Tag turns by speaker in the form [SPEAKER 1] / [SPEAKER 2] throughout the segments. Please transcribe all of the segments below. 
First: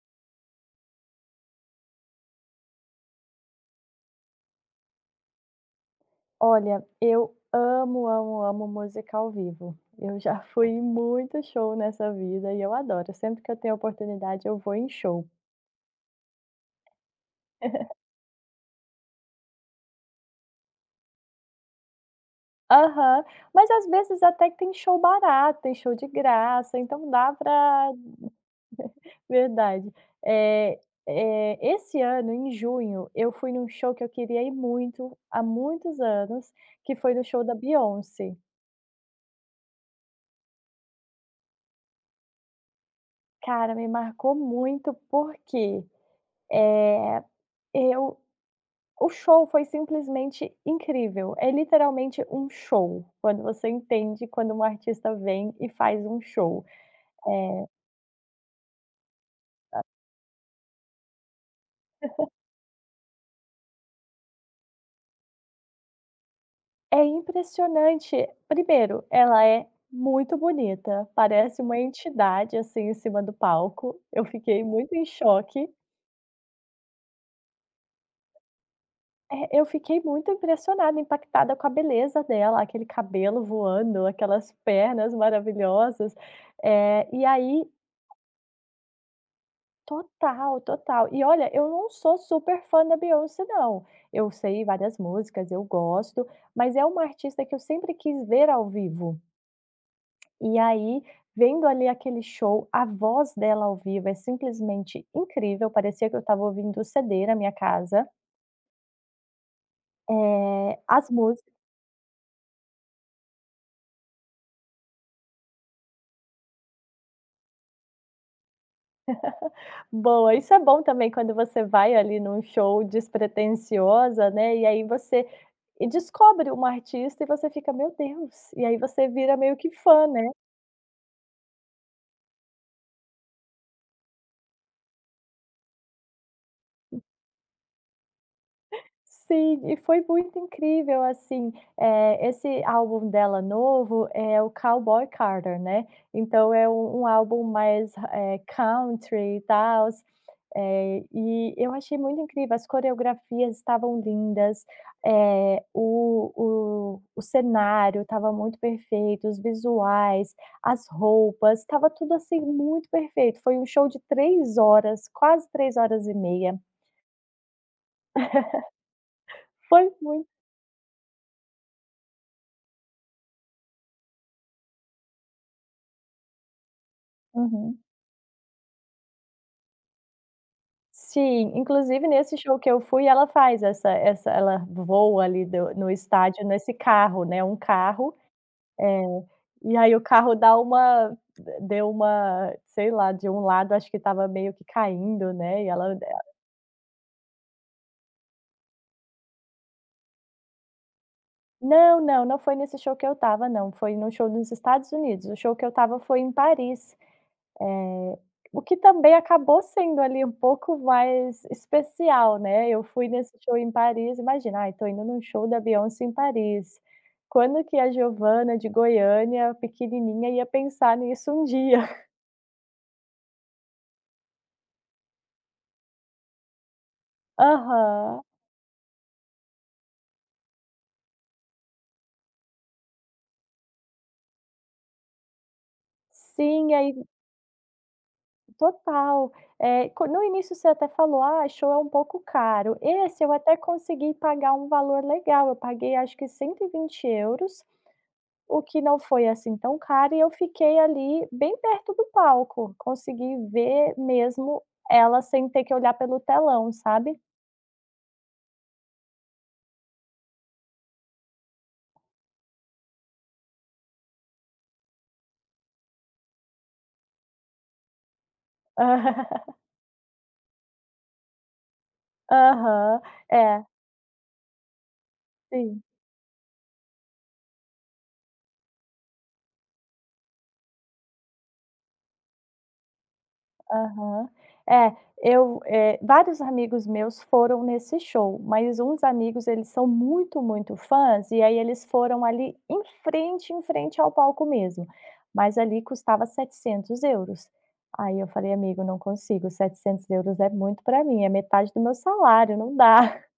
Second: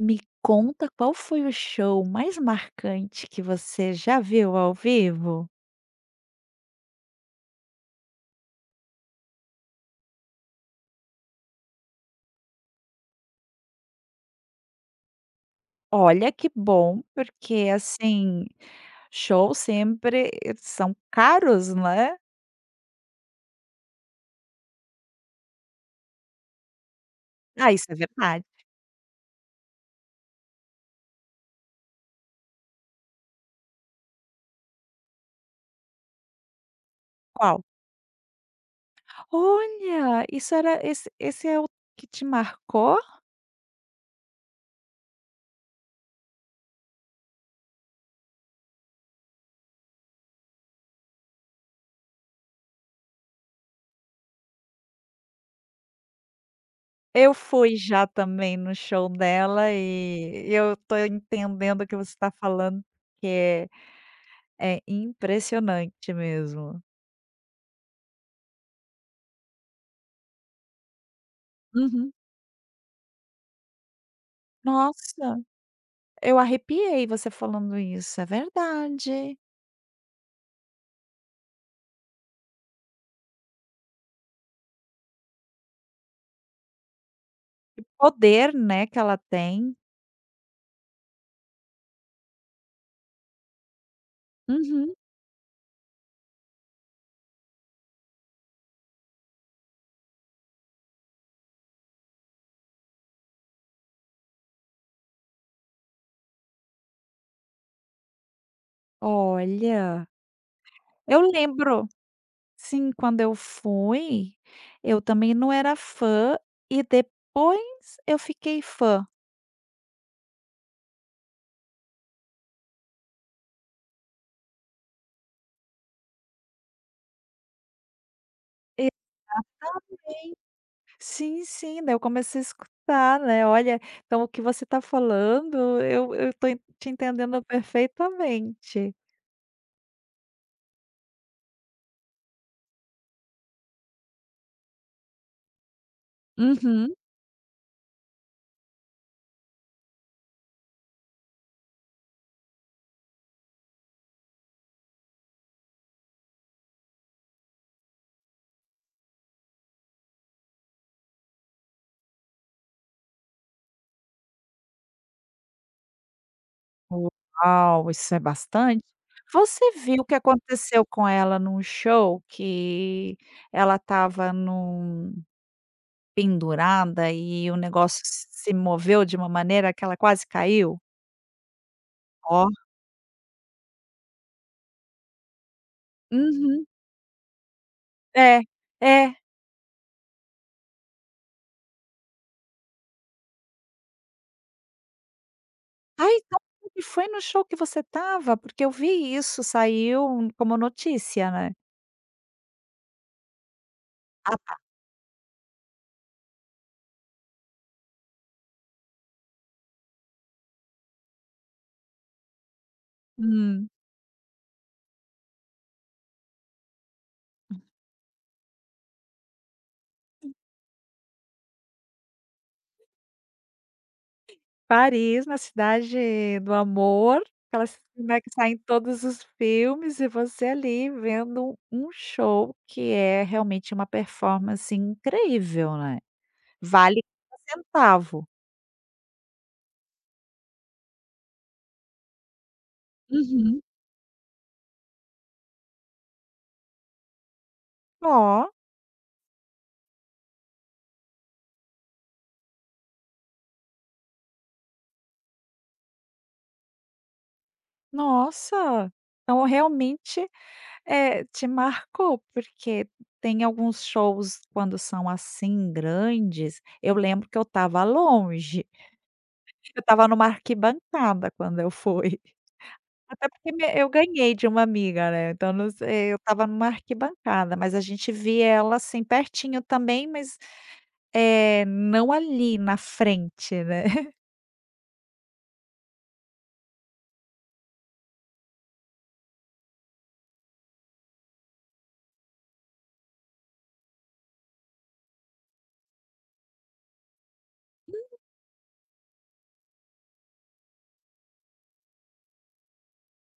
[SPEAKER 1] Me conta, qual foi o show mais marcante que você já viu ao vivo?
[SPEAKER 2] Olha, eu amo, amo, amo música ao vivo. Eu já fui em muito show nessa vida e eu adoro. Sempre que eu tenho oportunidade, eu vou em show.
[SPEAKER 1] Olha, que bom, porque assim, shows sempre são caros, né?
[SPEAKER 2] Aham. Mas às vezes até que tem show barato, tem show de graça, então dá
[SPEAKER 1] Ah, isso
[SPEAKER 2] pra
[SPEAKER 1] é verdade.
[SPEAKER 2] verdade. É, é. Esse ano, em junho, eu fui num show que eu queria ir muito, há muitos anos, que foi no show da
[SPEAKER 1] Qual?
[SPEAKER 2] Beyoncé.
[SPEAKER 1] Olha, isso era esse é o que te marcou?
[SPEAKER 2] Cara, me marcou muito porque, é eu o show foi simplesmente incrível. É literalmente um show, quando você entende quando um artista vem e faz um show.
[SPEAKER 1] Eu fui já também no show dela e eu tô entendendo o que você está falando, que é impressionante mesmo.
[SPEAKER 2] É impressionante. Primeiro, ela é muito bonita, parece uma
[SPEAKER 1] Uhum.
[SPEAKER 2] entidade, assim, em cima do palco. Eu fiquei muito em
[SPEAKER 1] Nossa!
[SPEAKER 2] choque.
[SPEAKER 1] Eu arrepiei você falando isso, é verdade.
[SPEAKER 2] É, eu fiquei muito impressionada, impactada com a beleza dela, aquele cabelo voando, aquelas pernas maravilhosas. Eh, e aí
[SPEAKER 1] O poder, né, que ela tem.
[SPEAKER 2] Total, total. E olha, eu não sou super fã da Beyoncé não. Eu sei
[SPEAKER 1] Uhum.
[SPEAKER 2] várias músicas, eu gosto, mas é uma artista que eu sempre quis ver ao vivo. E aí, vendo ali aquele show, a voz dela ao vivo é simplesmente incrível, parecia que eu estava ouvindo o CD na minha casa.
[SPEAKER 1] Olha,
[SPEAKER 2] Eh, as
[SPEAKER 1] eu
[SPEAKER 2] músicas
[SPEAKER 1] lembro, sim, quando eu fui, eu também não era fã e depois eu fiquei fã.
[SPEAKER 2] boa, isso é bom também quando você vai ali num show despretensiosa, né, e aí você e descobre uma artista e você fica: "Meu Deus!" E aí
[SPEAKER 1] E
[SPEAKER 2] você vira meio que fã, né.
[SPEAKER 1] sim, sim, daí eu comecei a escutar, né, olha, então o que você está falando, eu estou te entendendo perfeitamente.
[SPEAKER 2] Sim, e foi muito incrível, assim, esse álbum dela novo é o Cowboy Carter, né, então é
[SPEAKER 1] Uhum.
[SPEAKER 2] um álbum mais, country e tal. E eu achei muito incrível, as coreografias estavam lindas, o cenário estava muito perfeito, os visuais, as roupas, estava tudo, assim, muito perfeito, foi um show de 3 horas, quase 3 horas e meia.
[SPEAKER 1] Uau, isso é bastante. Você
[SPEAKER 2] Foi
[SPEAKER 1] viu o que
[SPEAKER 2] muito.
[SPEAKER 1] aconteceu com ela num show que ela estava num pendurada e o
[SPEAKER 2] Uhum.
[SPEAKER 1] negócio se moveu de uma maneira que ela quase caiu?
[SPEAKER 2] Sim, inclusive nesse
[SPEAKER 1] Ó.
[SPEAKER 2] show que eu fui, ela faz essa ela voa ali do no estádio
[SPEAKER 1] Uhum.
[SPEAKER 2] nesse carro, né, um carro,
[SPEAKER 1] É, é.
[SPEAKER 2] eh, e aí o carro dá uma deu uma, sei lá, de um lado acho que estava meio que caindo, né, e ela,
[SPEAKER 1] Ah, então e foi no show que você estava? Porque eu vi isso, saiu como notícia, né?
[SPEAKER 2] não, não, não foi nesse show que eu estava não, foi num show
[SPEAKER 1] Ah,
[SPEAKER 2] nos
[SPEAKER 1] tá.
[SPEAKER 2] Estados Unidos, o show que eu estava foi em Paris. Eh, o que também acabou sendo ali um pouco mais especial, né, eu fui nesse show
[SPEAKER 1] Hum.
[SPEAKER 2] em Paris, imagina, "Ai, estou indo num show da Beyoncé em Paris". Quando que a Giovana de Goiânia, pequenininha, ia pensar nisso um dia?
[SPEAKER 1] Paris, na cidade do amor, aquela, né,
[SPEAKER 2] Aham.
[SPEAKER 1] que sai em todos os filmes e você ali vendo um show que é realmente uma performance incrível, né.
[SPEAKER 2] Sim, e aí
[SPEAKER 1] Vale cada centavo.
[SPEAKER 2] total. Eh, co No início você até falou: "Ah, show é um pouco caro". Esse eu até
[SPEAKER 1] Uhum.
[SPEAKER 2] consegui pagar um valor legal, eu paguei acho que 120 euros.
[SPEAKER 1] Ó,
[SPEAKER 2] O que não foi assim tão caro e eu fiquei ali bem perto do palco, consegui ver mesmo ela sem ter que olhar pelo telão, sabe.
[SPEAKER 1] nossa, então realmente, te marcou, porque tem alguns shows quando são assim grandes, eu lembro que eu estava longe, eu estava numa arquibancada quando eu fui.
[SPEAKER 2] Aham,
[SPEAKER 1] Até porque me
[SPEAKER 2] é,
[SPEAKER 1] eu ganhei de uma amiga, né, então não
[SPEAKER 2] sim.
[SPEAKER 1] sei, eu estava numa arquibancada, mas a gente via ela, assim, pertinho também, mas, não ali na frente, né.
[SPEAKER 2] Aham. É, eu, vários amigos meus foram nesse show, mas uns amigos eles são muito, muito fãs, e aí eles foram ali em frente ao palco mesmo, mas ali custava 700 euros. Aí eu falei: "Amigo, não consigo, 700 euros é muito para mim, é metade do meu salário, não dá".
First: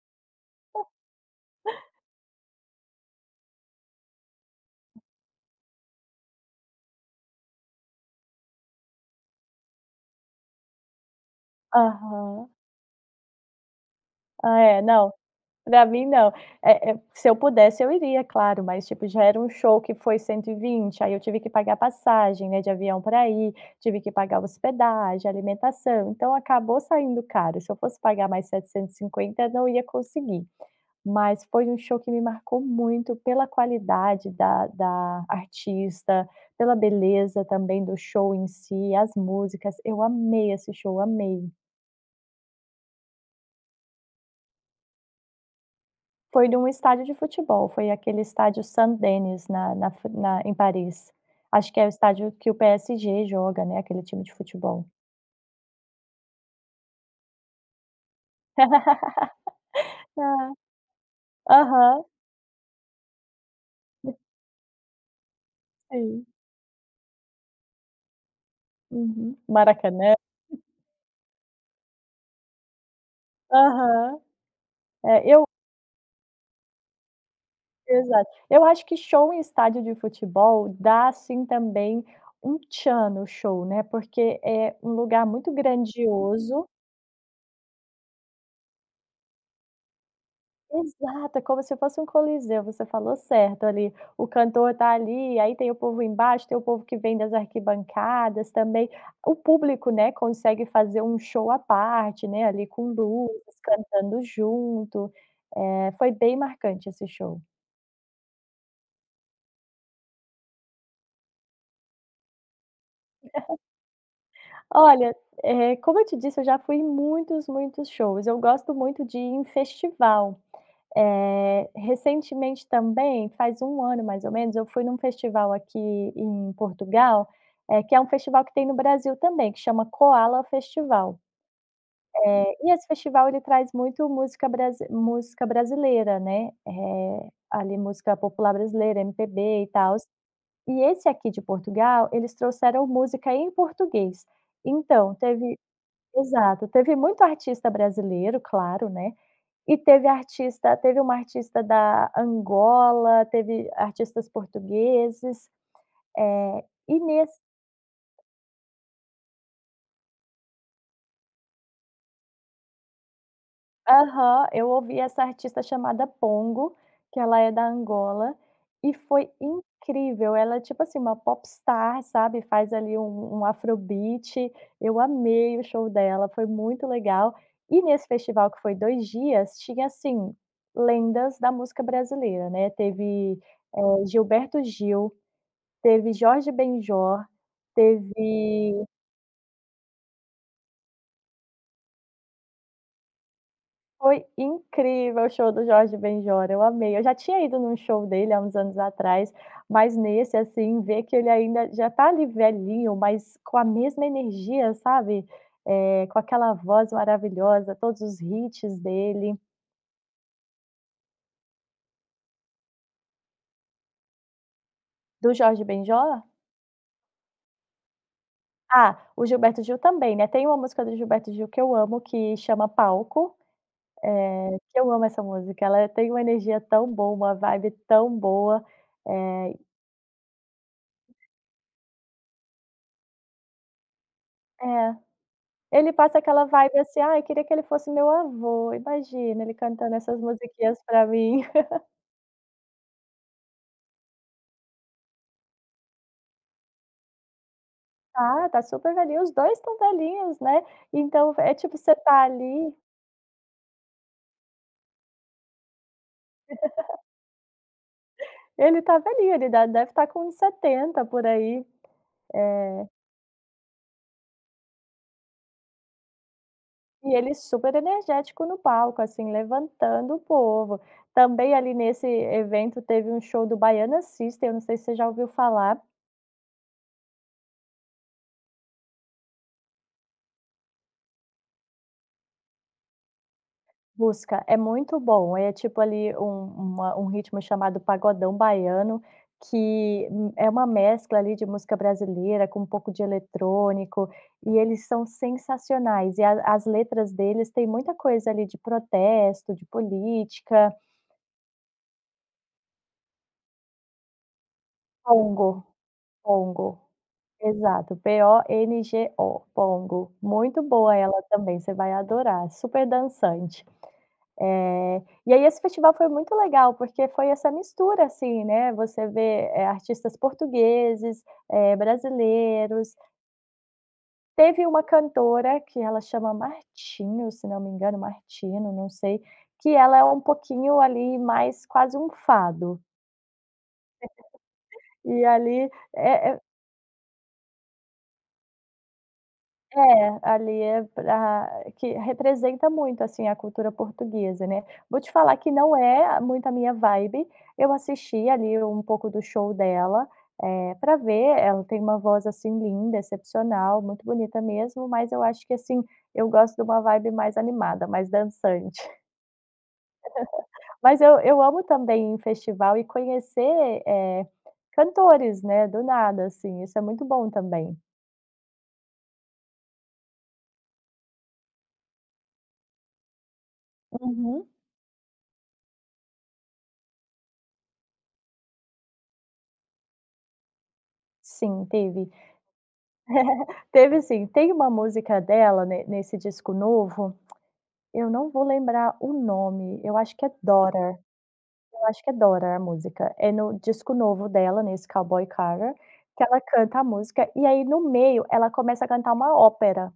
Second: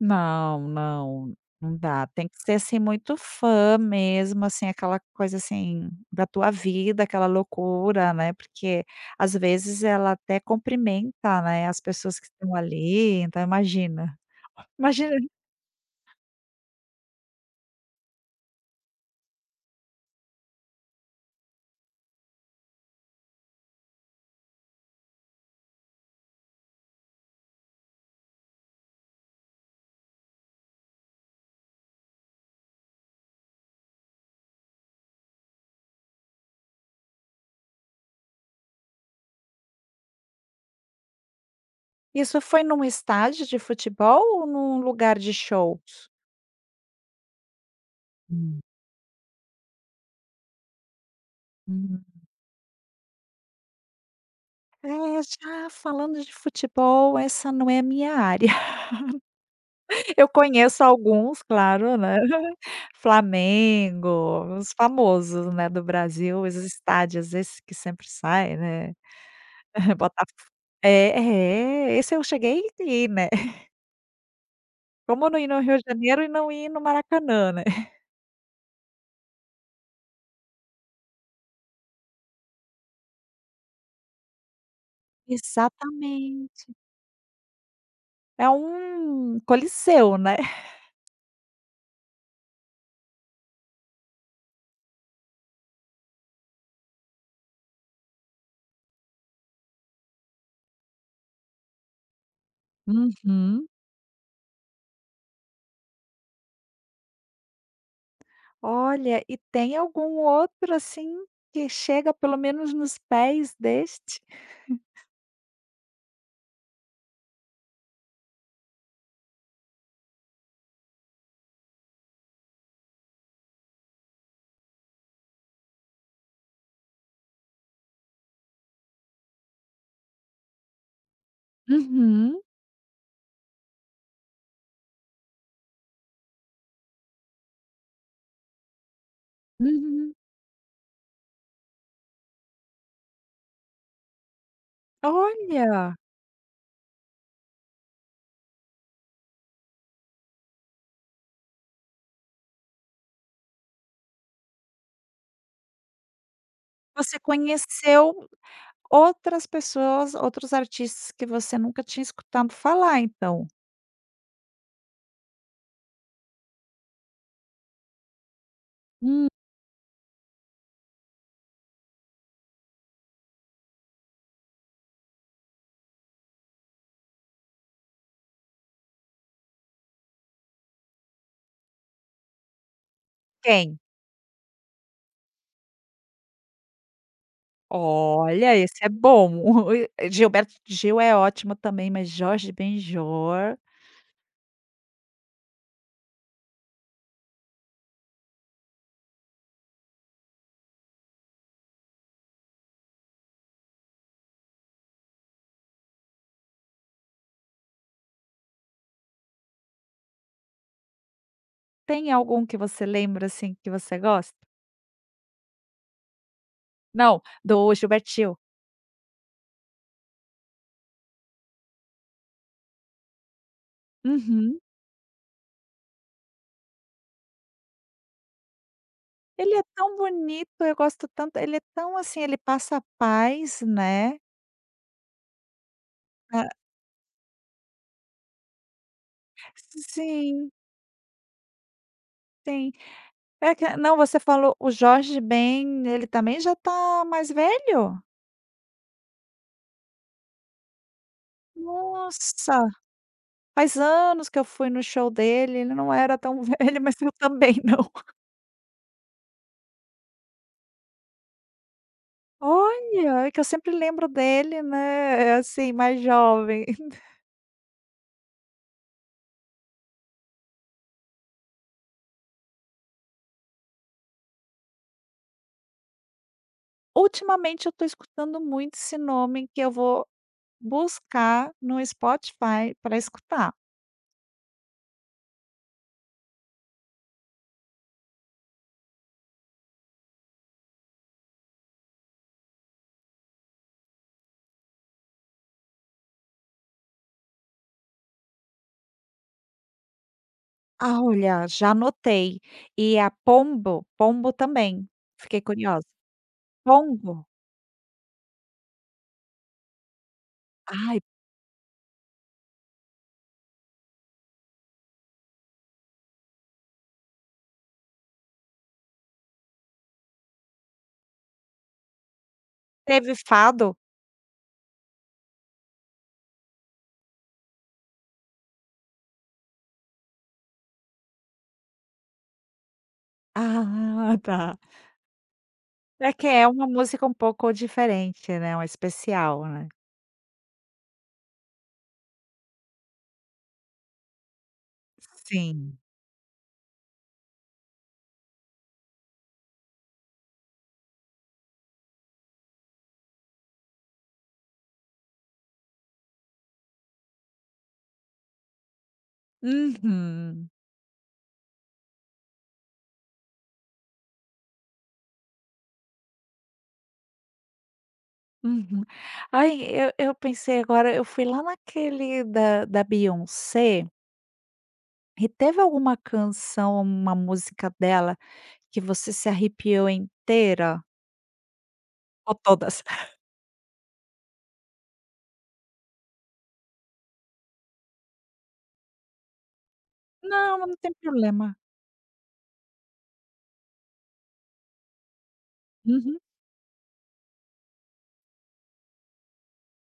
[SPEAKER 1] Não, não, não dá, tem que ser, assim, muito fã mesmo, assim, aquela coisa, assim, da tua vida, aquela loucura, né, porque às vezes ela até cumprimenta, né, as pessoas que
[SPEAKER 2] Aham.
[SPEAKER 1] estão ali, então imagina.
[SPEAKER 2] Ah, é, não.
[SPEAKER 1] Imagina,
[SPEAKER 2] Pra mim não. Se eu pudesse eu iria, claro, mas, tipo, já era um show que foi 120, aí eu tive que pagar passagem, né, de avião para ir, tive que pagar hospedagem, alimentação, então acabou saindo caro. Se eu fosse pagar mais 750 não ia conseguir. Mas foi um show que me marcou muito pela qualidade da artista, pela beleza também do show em si, as músicas. Eu amei esse show, amei.
[SPEAKER 1] isso foi num estádio de futebol ou num lugar de show?
[SPEAKER 2] Foi de um estádio de futebol, foi aquele
[SPEAKER 1] Hum,
[SPEAKER 2] estádio Saint-Denis na na Fran na em Paris. Acho que é o
[SPEAKER 1] uhum.
[SPEAKER 2] estádio que o PSG joga, né, aquele time de futebol.
[SPEAKER 1] É, já falando de futebol, essa não é a minha área. Eu
[SPEAKER 2] É.
[SPEAKER 1] conheço alguns, claro,
[SPEAKER 2] Aham,
[SPEAKER 1] né, Flamengo, os famosos, né, do
[SPEAKER 2] sim.
[SPEAKER 1] Brasil, os estádios, esse que sempre sai, né,
[SPEAKER 2] Uhum. Maracanã.
[SPEAKER 1] Botafogo, é, é, esse eu cheguei a ir, né.
[SPEAKER 2] Aham.
[SPEAKER 1] Como
[SPEAKER 2] É,
[SPEAKER 1] não
[SPEAKER 2] eu
[SPEAKER 1] ir no Rio de Janeiro e não ir no Maracanã, né.
[SPEAKER 2] Exato. Eu acho que show em estádio de futebol dá, assim, também um tchan no show, né, porque é um lugar muito grandioso.
[SPEAKER 1] Exatamente. É um coliseu, né.
[SPEAKER 2] Exato, é como se fosse um coliseu, você falou certo ali, o cantor tá ali, aí tem o povo embaixo, tem o povo que vem das arquibancadas também, o público, né, consegue fazer um show à parte, né, ali com luzes,
[SPEAKER 1] Uhum.
[SPEAKER 2] cantando junto, foi bem marcante esse show.
[SPEAKER 1] Olha, e tem algum outro, assim, que chega pelo menos nos pés deste?
[SPEAKER 2] Olha, como eu te disse, eu já fui em muitos, muitos shows, eu gosto muito de ir em festival. Recentemente também, faz um ano mais ou menos, eu fui num festival aqui em Portugal, que é um festival que tem no Brasil também, que chama Koala Festival.
[SPEAKER 1] Uhum,
[SPEAKER 2] E esse festival ele traz muito música brasi música brasileira, né, ali música popular brasileira, MPB e tal.
[SPEAKER 1] uhum.
[SPEAKER 2] E esse aqui de Portugal, eles trouxeram música em português. Então, teve,
[SPEAKER 1] Olha,
[SPEAKER 2] exato, teve muito artista brasileiro, claro, né, e teve uma artista da Angola, teve artistas portugueses, eh, e
[SPEAKER 1] você
[SPEAKER 2] nesse
[SPEAKER 1] conheceu outras pessoas, outros artistas que você nunca tinha escutado falar, então.
[SPEAKER 2] aham, eu ouvi essa artista chamada Pongo, que ela é da Angola, e
[SPEAKER 1] Hum.
[SPEAKER 2] foi incrível, ela é tipo assim uma popstar, sabe, faz ali um afrobeat, eu amei o show dela, foi muito legal. E nesse festival que foi 2 dias, tinha assim, lendas da música brasileira, né, teve,
[SPEAKER 1] Quem?
[SPEAKER 2] Gilberto Gil, teve Jorge Benjor,
[SPEAKER 1] Olha, esse
[SPEAKER 2] teve
[SPEAKER 1] é bom. Gilberto Gil é ótimo também, mas Jorge Benjor.
[SPEAKER 2] foi incrível o show do Jorge Benjor, eu amei. Eu já tinha ido num show dele há uns anos atrás, mas nesse, assim, ver que ele ainda já tá ali velhinho, mas com a mesma energia, sabe, com aquela voz maravilhosa, todos os hits dele.
[SPEAKER 1] Tem algum que você lembra, assim, que você gosta?
[SPEAKER 2] Do Jorge Benjor?
[SPEAKER 1] Não, do Gilberto Gil.
[SPEAKER 2] Ah, o Gilberto Gil também, né, tem uma música do Gilberto Gil que eu amo que chama "Palco".
[SPEAKER 1] Uhum.
[SPEAKER 2] Que eu amo essa música, ela tem uma energia tão boa, uma vibe tão boa,
[SPEAKER 1] Ele
[SPEAKER 2] eh
[SPEAKER 1] é tão bonito, eu gosto tanto, ele é tão, assim, ele passa paz, né.
[SPEAKER 2] é, ele passa aquela
[SPEAKER 1] Ah,
[SPEAKER 2] vibe assim: "Ai, queria que ele fosse meu avô", imagina ele cantando essas
[SPEAKER 1] sim,
[SPEAKER 2] musiquinhas pra mim.
[SPEAKER 1] tem. É que não, você falou o Jorge Ben, ele também já tá mais velho?
[SPEAKER 2] Tá, tá super velhinho, os 2 estão velhinhos, né, então é tipo você tá
[SPEAKER 1] Nossa,
[SPEAKER 2] ali
[SPEAKER 1] faz anos que eu fui no show dele, ele não era tão velho, mas eu também não.
[SPEAKER 2] ele tá velhinho, ele da deve estar com uns 70 por aí. É.
[SPEAKER 1] Olha, é que eu sempre lembro dele, né, é, assim, mais jovem.
[SPEAKER 2] E ele super energético no palco, assim, levantando o povo. Também ali nesse evento teve um show do Baiana System, eu não sei se você já ouviu falar.
[SPEAKER 1] Ultimamente eu tô escutando muito esse nome, que eu vou buscar no Spotify para escutar.
[SPEAKER 2] Busca, é muito bom. É tipo ali um uma um ritmo chamado pagodão baiano, que, é uma mescla ali de música brasileira com um pouco de eletrônico, e eles são sensacionais. E a as letras deles têm muita coisa ali de protesto, de política.
[SPEAKER 1] Ah, olha, já anotei. E a pombo também, fiquei
[SPEAKER 2] Congo,
[SPEAKER 1] curiosa.
[SPEAKER 2] Congo.
[SPEAKER 1] Pongo?
[SPEAKER 2] Exato, P-O-N-G-O, Pongo. Muito boa
[SPEAKER 1] Ai,
[SPEAKER 2] ela também, você vai adorar, super dançante. Eh, e aí esse festival foi muito legal, porque foi essa mistura, assim, né, você vê, artistas portugueses, brasileiros,
[SPEAKER 1] teve fado?
[SPEAKER 2] teve uma cantora que ela chama Martinho, se não me engano, Martino, não sei, que ela é um pouquinho ali mais quase um fado,
[SPEAKER 1] Ah, tá.
[SPEAKER 2] e ali
[SPEAKER 1] É que
[SPEAKER 2] é
[SPEAKER 1] é uma música um pouco diferente, né, uma especial, né.
[SPEAKER 2] É, ali é pra que representa muito, assim, a cultura portuguesa, né. Vou te falar que não
[SPEAKER 1] Sim.
[SPEAKER 2] é muito a minha vibe, eu assisti ali um pouco do show dela, pra ver, ela tem uma voz, assim, linda, excepcional, muito bonita mesmo, mas eu acho que, assim, eu gosto de uma vibe mais animada, mais dançante.
[SPEAKER 1] Uhum.
[SPEAKER 2] Mas eu amo também em festival e conhecer, eh, cantores, né, do nada, assim, isso é muito bom também.
[SPEAKER 1] Uhum. Ai, eu pensei agora, eu fui lá naquele da Beyoncé,
[SPEAKER 2] Uhum.
[SPEAKER 1] e teve alguma canção, uma música dela, que você se arrepiou inteira?
[SPEAKER 2] Sim, teve.
[SPEAKER 1] Ou todas?
[SPEAKER 2] Teve sim. Tem uma música dela ne nesse disco novo, eu não vou lembrar o nome, eu acho que é
[SPEAKER 1] Não, não tem
[SPEAKER 2] Daughter,
[SPEAKER 1] problema.
[SPEAKER 2] eu acho que é Daughter a música. É no disco novo dela, nesse Cowboy Carter,
[SPEAKER 1] Uhum.
[SPEAKER 2] que ela canta a música e aí no meio ela começa a cantar uma ópera.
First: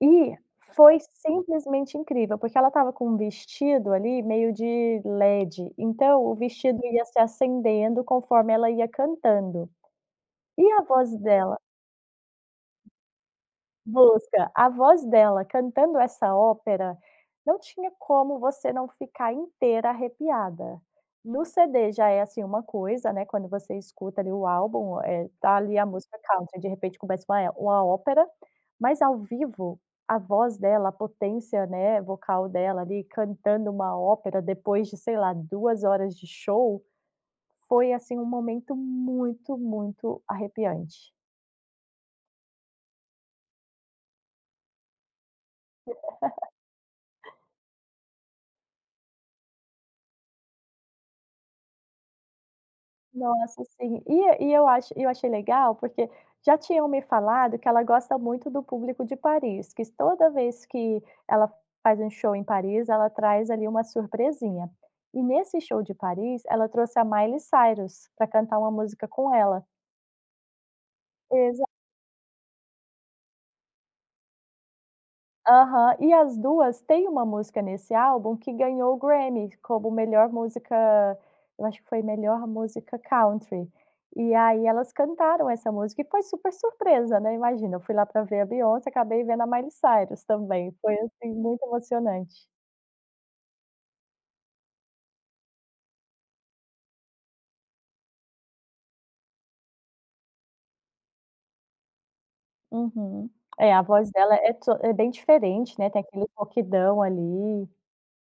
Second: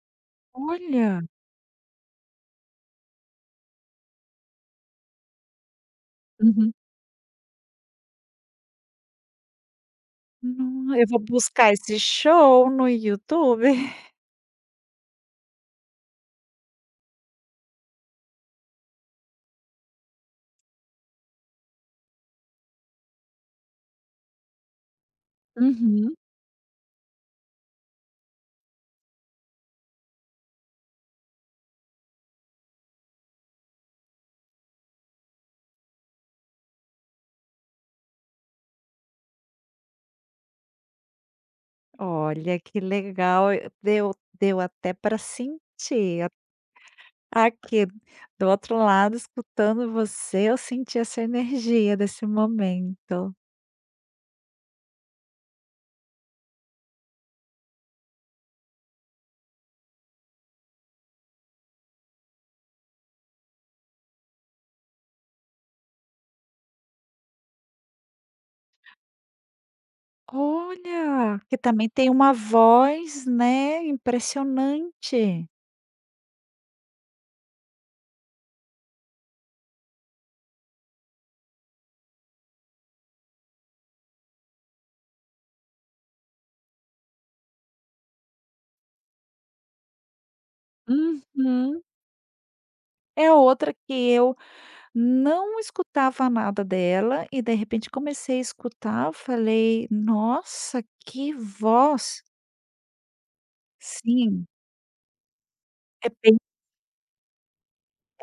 [SPEAKER 2] E foi
[SPEAKER 1] Olha.
[SPEAKER 2] simplesmente incrível, porque ela estava com um vestido ali meio de LED, então o
[SPEAKER 1] Uhum.
[SPEAKER 2] vestido ia se acendendo conforme ela ia cantando. E a
[SPEAKER 1] No, eu
[SPEAKER 2] voz
[SPEAKER 1] vou
[SPEAKER 2] dela
[SPEAKER 1] buscar esse show no YouTube.
[SPEAKER 2] Busca. A voz dela cantando essa ópera, não tinha como você não ficar inteira arrepiada. No CD já é, assim, uma coisa, né, quando você escuta ali o álbum, tá ali a
[SPEAKER 1] Uhum.
[SPEAKER 2] música country, de repente começa uma é uma ópera, mas ao vivo, a voz dela, a potência, né, vocal dela ali cantando uma ópera depois de, sei lá, 2 horas de show, foi, assim, um momento muito, muito arrepiante.
[SPEAKER 1] Olha, que legal, deu até para sentir. Aqui, do outro lado, escutando você, eu senti essa energia desse momento.
[SPEAKER 2] Nossa, sim. E eu achei legal, porque já tinham me falado que ela gosta muito do público de Paris, que toda vez que ela faz um show em Paris, ela traz ali uma surpresinha. E nesse show de Paris, ela trouxe a Miley Cyrus para cantar uma música com ela.
[SPEAKER 1] Olha! Que também tem uma voz, né, impressionante.
[SPEAKER 2] Aham. E as 2 têm uma música nesse álbum que ganhou o Grammy como melhor música, eu acho que foi melhor música country. E aí elas cantaram essa música e foi super surpresa, né, imagina, eu fui lá para ver a Beyoncé, acabei vendo a Miley Cyrus também, foi, assim, muito
[SPEAKER 1] Uhum.
[SPEAKER 2] emocionante.
[SPEAKER 1] É outra que eu não escutava nada dela e de repente comecei a escutar, eu falei: "Nossa, que voz!".
[SPEAKER 2] Uhum. É, a voz dela
[SPEAKER 1] Sim,
[SPEAKER 2] é to é bem diferente, né, tem
[SPEAKER 1] é
[SPEAKER 2] aquele
[SPEAKER 1] bem
[SPEAKER 2] coquidão ali.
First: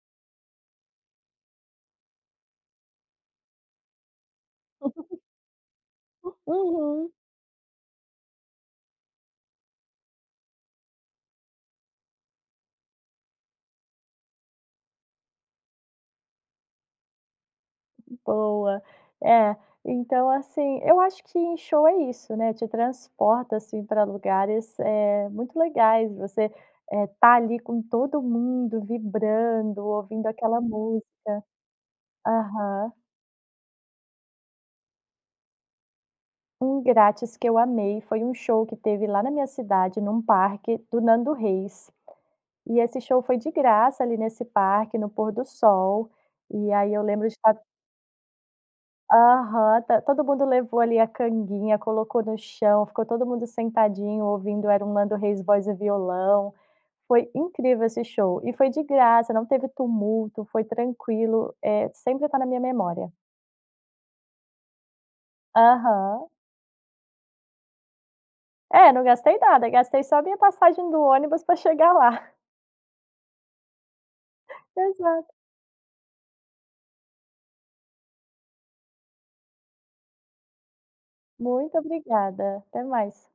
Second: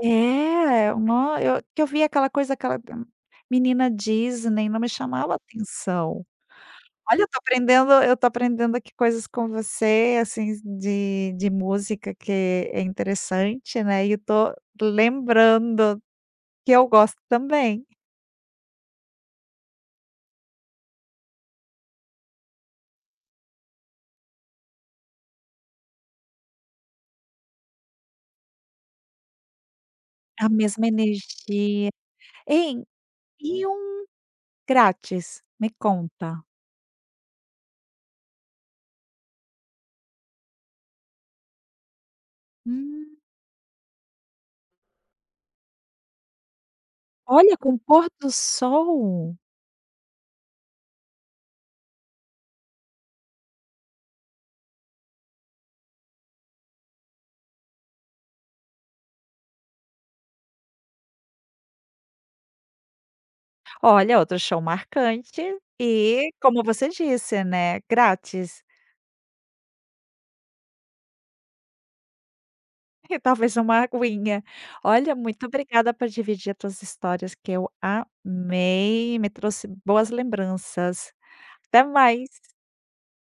[SPEAKER 1] é, no eu que eu vi aquela coisa, aquela menina Disney, não me chamava atenção.
[SPEAKER 2] Uhum.
[SPEAKER 1] Olha, eu tô aprendendo aqui coisas com você, assim, de música, que é interessante, né, e eu tô lembrando que eu gosto também.
[SPEAKER 2] Boa. É, então assim, eu acho que em show é isso, né, te transporta, assim, para lugares, é muito legais, você, tá ali com todo mundo vibrando, ouvindo
[SPEAKER 1] A
[SPEAKER 2] aquela
[SPEAKER 1] mesma
[SPEAKER 2] música.
[SPEAKER 1] energia. Hein,
[SPEAKER 2] Aham.
[SPEAKER 1] e um grátis? Me conta.
[SPEAKER 2] Um grátis que eu amei foi um show que teve lá na minha cidade, num parque, do Nando Reis. E esse
[SPEAKER 1] Hum.
[SPEAKER 2] show foi de graça ali nesse parque, no pôr do sol, e aí eu lembro de estar
[SPEAKER 1] Olha, com o pôr do sol.
[SPEAKER 2] aham, ta todo mundo levou ali a canguinha, colocou no chão, ficou todo mundo sentadinho ouvindo, era um Nando Reis voz e violão. Foi incrível esse show e foi de graça, não teve tumulto, foi tranquilo, é sempre tá na minha memória.
[SPEAKER 1] Olha, outro show marcante
[SPEAKER 2] Aham.
[SPEAKER 1] e, como você disse, né, grátis.
[SPEAKER 2] É, não gastei nada, gastei só a minha passagem do ônibus para chegar lá.
[SPEAKER 1] E talvez uma aguinha. Olha,
[SPEAKER 2] Exato.
[SPEAKER 1] muito obrigada por dividir as tuas histórias, que eu amei, me trouxe boas lembranças.
[SPEAKER 2] Muito
[SPEAKER 1] Até mais.
[SPEAKER 2] obrigada, até mais.